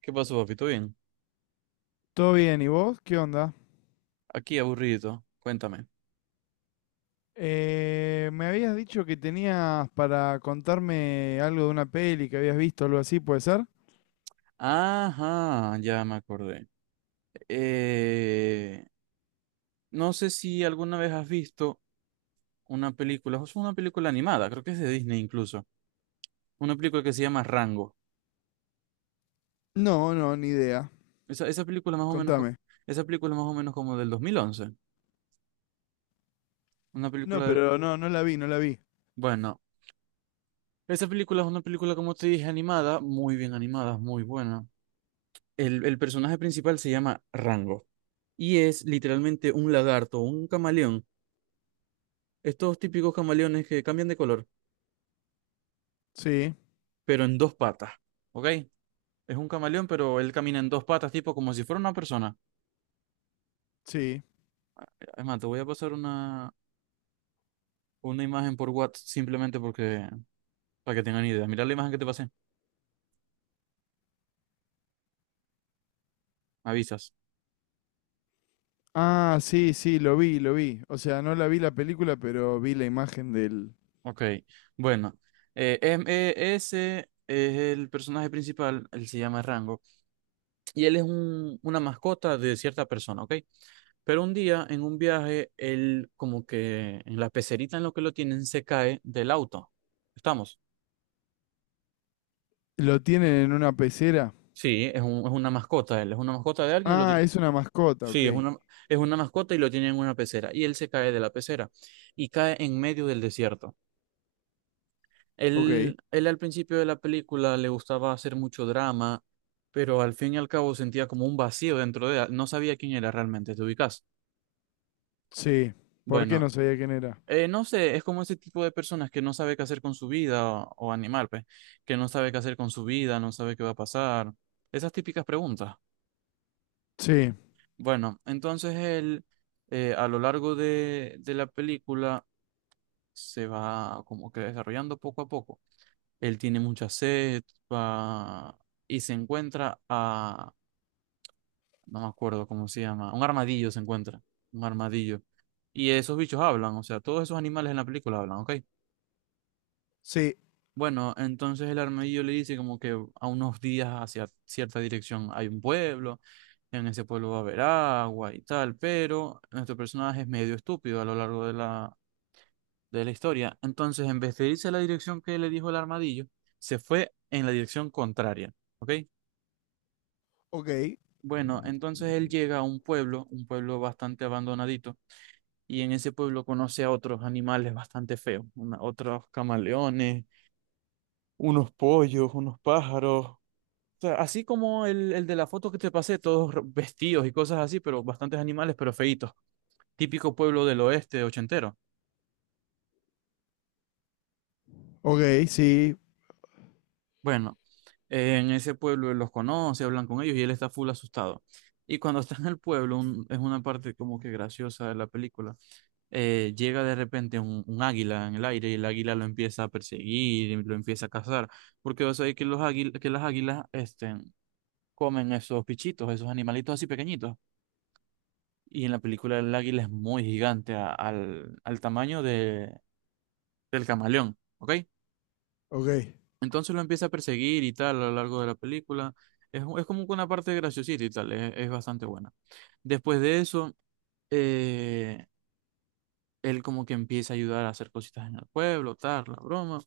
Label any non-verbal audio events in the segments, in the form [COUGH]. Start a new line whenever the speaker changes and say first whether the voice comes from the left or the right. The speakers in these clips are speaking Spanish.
right: ¿Qué pasó, papito? Bien.
left: Todo bien, ¿y vos? ¿Qué onda?
right: Aquí aburrido. Cuéntame.
left: Me habías dicho que tenías para contarme algo de una peli que habías visto, algo así, ¿puede ser?
right: Ajá, ya me acordé. Eh, no sé si alguna vez has visto una película, o sea, una película animada, creo que es de Disney incluso. Una película que se llama Rango.
left: No, no, ni idea.
right: Esa película más o menos,
left: Contame.
right: esa película más o menos como del 2011. Una
left: No,
right: película,
left: pero no la vi, no la vi.
right: bueno, esa película es una película, como te dije, animada, muy bien animada, muy buena. El personaje principal se llama Rango y es literalmente un lagarto, un camaleón. Estos típicos camaleones que cambian de color,
left: Sí,
right: pero en dos patas, ¿ok? Es un camaleón, pero él camina en dos patas, tipo como si fuera una persona.
left: sí.
right: Es más, te voy a pasar una imagen por WhatsApp simplemente porque, para que tengan idea. Mira la imagen que te pasé, me avisas.
left: Ah, sí, sí, lo vi, lo vi. O sea, no la vi la película, pero vi la imagen del...
right: Ok, bueno. Ese es el personaje principal, él se llama Rango, y él es un, una mascota de cierta persona, ¿ok? Pero un día, en un viaje, él como que en la pecerita en lo que lo tienen se cae del auto. ¿Estamos?
left: ¿Lo tienen en una pecera?
right: Sí, es un, es una mascota, él es una mascota de alguien y lo
left: Ah,
right: tiene.
left: es una mascota, ok.
right: Sí, es una mascota y lo tiene en una pecera. Y él se cae de la pecera y cae en medio del desierto.
left: Ok.
right: Él al principio de la película le gustaba hacer mucho drama, pero al fin y al cabo sentía como un vacío dentro de él. No sabía quién era realmente, ¿te ubicas?
left: Sí. ¿Por qué
right: Bueno,
left: no sabía quién era?
right: no sé, es como ese tipo de personas que no sabe qué hacer con su vida o animal, pues, que no sabe qué hacer con su vida, no sabe qué va a pasar. Esas típicas preguntas.
left: Sí.
right: Bueno, entonces él a lo largo de la película se va como que desarrollando poco a poco. Él tiene mucha sed va- y se encuentra a, no me acuerdo cómo se llama, un armadillo se encuentra, un armadillo. Y esos bichos hablan, o sea, todos esos animales en la película hablan, ¿ok?
left: Sí.
right: Bueno, entonces el armadillo le dice como que a unos días hacia cierta dirección hay un pueblo, en ese pueblo va a haber agua y tal, pero nuestro personaje es medio estúpido a lo largo de la historia. Entonces, en vez de irse a la dirección que le dijo el armadillo, se fue en la dirección contraria, ¿ok?
left: Ok.
right: Bueno, entonces él llega a un pueblo bastante abandonadito, y en ese pueblo conoce a otros animales bastante feos, otros camaleones, unos pollos, unos pájaros, sea, así como el de la foto que te pasé, todos vestidos y cosas así, pero bastantes animales, pero feitos. Típico pueblo del oeste ochentero.
left: Ok, sí.
right: Bueno, en ese pueblo él los conoce, hablan con ellos y él está full asustado. Y cuando está en el pueblo, es una parte como que graciosa de la película, llega de repente un águila en el aire y el águila lo empieza a perseguir, y lo empieza a cazar, porque vas a ver que, los que las águilas este, comen esos pichitos, esos animalitos así pequeñitos. Y en la película el águila es muy gigante al, al tamaño de, del camaleón, ¿ok?
left: Ok.
right: Entonces lo empieza a perseguir y tal a lo largo de la película. Es como que una parte graciosita y tal, es bastante buena. Después de eso, eh, él como que empieza a ayudar a hacer cositas en el pueblo, tal, la broma.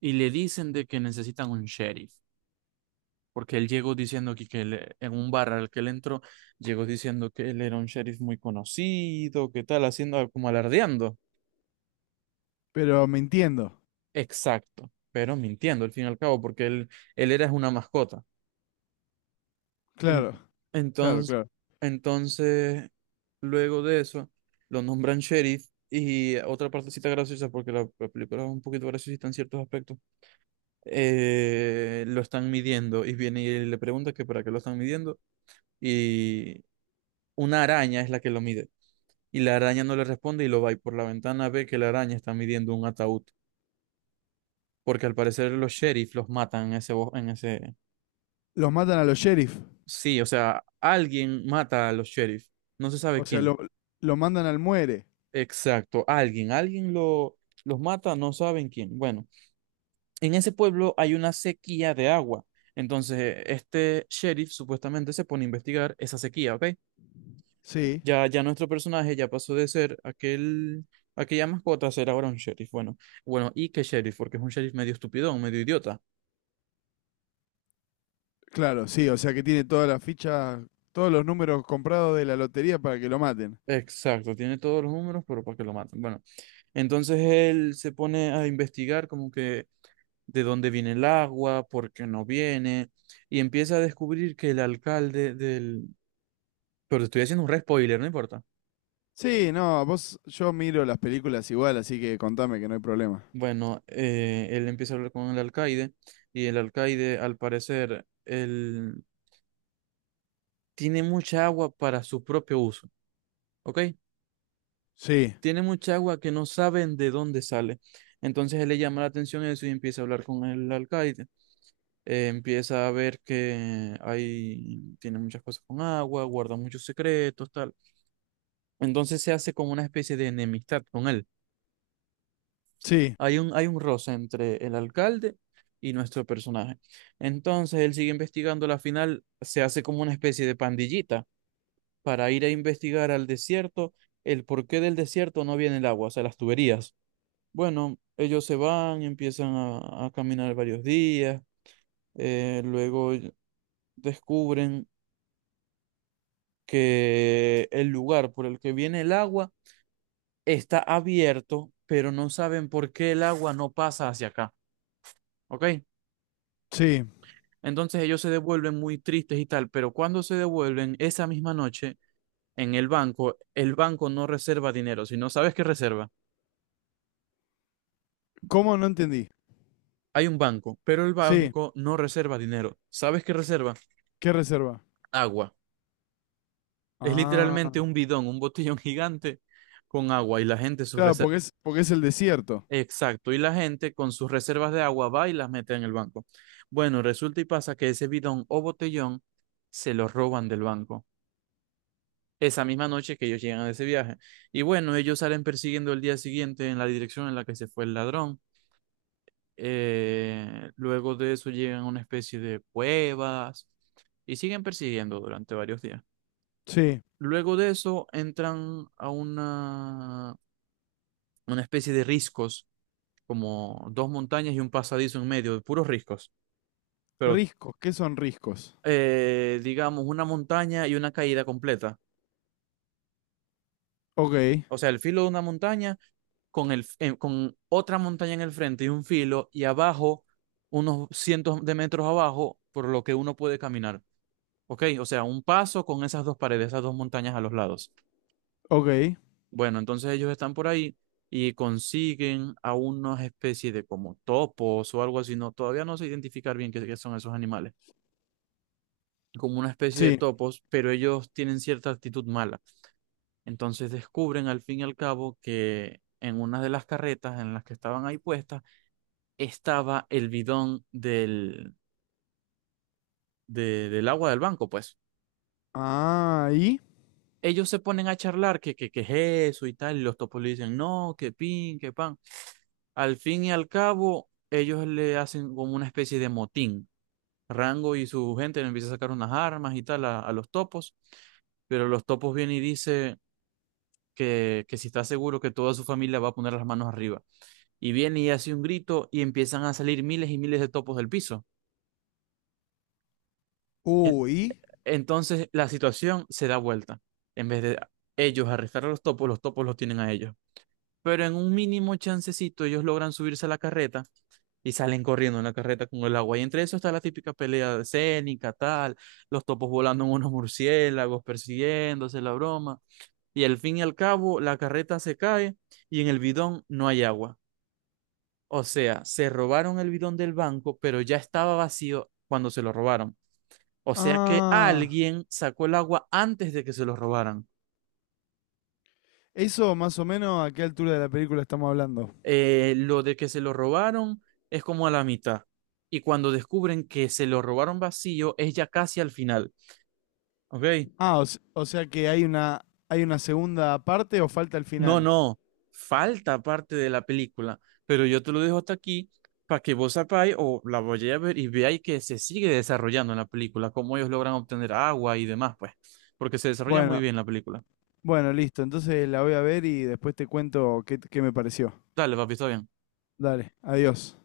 right: Y le dicen de que necesitan un sheriff, porque él llegó diciendo que él, en un bar al que él entró, llegó diciendo que él era un sheriff muy conocido, que tal, haciendo como alardeando.
left: Pero me entiendo.
right: Exacto, pero mintiendo al fin y al cabo, porque él era una mascota. En-
left: Claro, claro,
right: entonces,
left: claro.
right: entonces, luego de eso, lo nombran sheriff y otra partecita graciosa, porque la película es un poquito graciosita en ciertos aspectos, lo están midiendo y viene y le pregunta que para qué lo están midiendo y una araña es la que lo mide. Y la araña no le responde y lo va y por la ventana ve que la araña está midiendo un ataúd, porque al parecer los sheriff los matan en ese, en ese,
left: Los matan a los sheriff.
right: sí, o sea, alguien mata a los sheriff, no se sabe
left: O sea,
right: quién.
left: lo mandan al muere.
right: Exacto, alguien, alguien lo, los mata, no saben quién. Bueno, en ese pueblo hay una sequía de agua. Entonces, este sheriff supuestamente se pone a investigar esa sequía, ¿ok?
left: Sí,
right: Ya, ya nuestro personaje ya pasó de ser aquel, aquella mascota a ser ahora un sheriff. Bueno, bueno, ¿y qué sheriff? Porque es un sheriff medio estupidón, medio idiota.
left: claro, sí. O sea que tiene todas las fichas, todos los números comprados de la lotería para que lo maten.
right: Exacto, tiene todos los números, pero para que lo maten. Bueno, entonces él se pone a investigar como que de dónde viene el agua, por qué no viene, y empieza a descubrir que el alcalde del... Pero estoy haciendo un re spoiler, no importa.
left: Sí, no, vos, yo miro las películas igual, así que contame que no hay problema.
right: Bueno, él empieza a hablar con el alcaide y el alcaide, al parecer, él tiene mucha agua para su propio uso, ¿ok?
left: Sí,
right: Tiene mucha agua que no saben de dónde sale. Entonces él le llama la atención eso y empieza a hablar con el alcaide. Empieza a ver que hay, tiene muchas cosas con agua, guarda muchos secretos, tal. Entonces se hace como una especie de enemistad con él.
left: sí,
right: Hay un roce entre el alcalde y nuestro personaje. Entonces él sigue investigando, la final se hace como una especie de pandillita para ir a investigar al desierto, el porqué del desierto no viene el agua, o sea, las tuberías. Bueno, ellos se van, empiezan a caminar varios días, luego descubren que el lugar por el que viene el agua está abierto, pero no saben por qué el agua no pasa hacia acá, ¿ok?
left: sí.
right: Entonces ellos se devuelven muy tristes y tal, pero cuando se devuelven esa misma noche en el banco no reserva dinero, si no sabes qué reserva,
left: ¿Cómo no entendí?
right: hay un banco, pero el
left: Sí,
right: banco no reserva dinero, ¿sabes qué reserva?
left: ¿qué reserva?
right: Agua. Es
left: Ah,
right: literalmente un bidón, un botellón [LAUGHS] gigante con agua y la gente su
left: claro, porque porque es el desierto.
right: exacto, y la gente con sus reservas de agua va y las mete en el banco. Bueno, resulta y pasa que ese bidón o botellón se lo roban del banco esa misma noche que ellos llegan de ese viaje. Y bueno, ellos salen persiguiendo el día siguiente en la dirección en la que se fue el ladrón. Luego de eso llegan a una especie de cuevas y siguen persiguiendo durante varios días.
left: Sí.
right: Luego de eso entran a una especie de riscos, como dos montañas y un pasadizo en medio, de puros riscos. Pero
left: Riscos, ¿qué son riscos?
right: digamos una montaña y una caída completa.
left: Ok,
right: O sea, el filo de una montaña con, el, con otra montaña en el frente y un filo y abajo, unos cientos de metros abajo, por lo que uno puede caminar. ¿Ok? O sea, un paso con esas dos paredes, esas dos montañas a los lados.
left: ok,
right: Bueno, entonces ellos están por ahí y consiguen a unas especies de como topos o algo así. No, todavía no sé identificar bien qué, qué son esos animales. Como una especie de
left: sí.
right: topos, pero ellos tienen cierta actitud mala. Entonces descubren al fin y al cabo que en una de las carretas en las que estaban ahí puestas estaba el bidón del, del agua del banco, pues.
left: Ah, ¿y?
right: Ellos se ponen a charlar que es eso y tal, y los topos le dicen, no, que pin, que pan. Al fin y al cabo, ellos le hacen como una especie de motín. Rango y su gente le empieza a sacar unas armas y tal a los topos, pero los topos vienen y dice que si está seguro que toda su familia va a poner las manos arriba. Y viene y hace un grito y empiezan a salir miles y miles de topos del piso. E-
left: Uy.
right: Entonces la situación se da vuelta. En vez de ellos arrestar a los topos, los topos los tienen a ellos. Pero en un mínimo chancecito ellos logran subirse a la carreta y salen corriendo en la carreta con el agua. Y entre eso está la típica pelea escénica, tal, los topos volando en unos murciélagos, persiguiéndose la broma. Y al fin y al cabo la carreta se cae y en el bidón no hay agua. O sea, se robaron el bidón del banco, pero ya estaba vacío cuando se lo robaron. O sea que
left: Ah.
right: alguien sacó el agua antes de que se lo robaran.
left: Eso más o menos a qué altura de la película estamos hablando.
right: Lo de que se lo robaron es como a la mitad. Y cuando descubren que se lo robaron vacío, es ya casi al final. ¿Ok?
left: Ah, o sea que hay una segunda parte o falta el
right: No,
left: final.
right: no. Falta parte de la película. Pero yo te lo dejo hasta aquí para que vos sepáis o la vayáis a ver y veáis que se sigue desarrollando en la película, cómo ellos logran obtener agua y demás, pues porque se desarrolla muy
left: Bueno,
right: bien la película.
left: bueno, listo. Entonces la voy a ver y después te cuento qué me pareció.
right: Dale, papi, está bien.
left: Dale, adiós.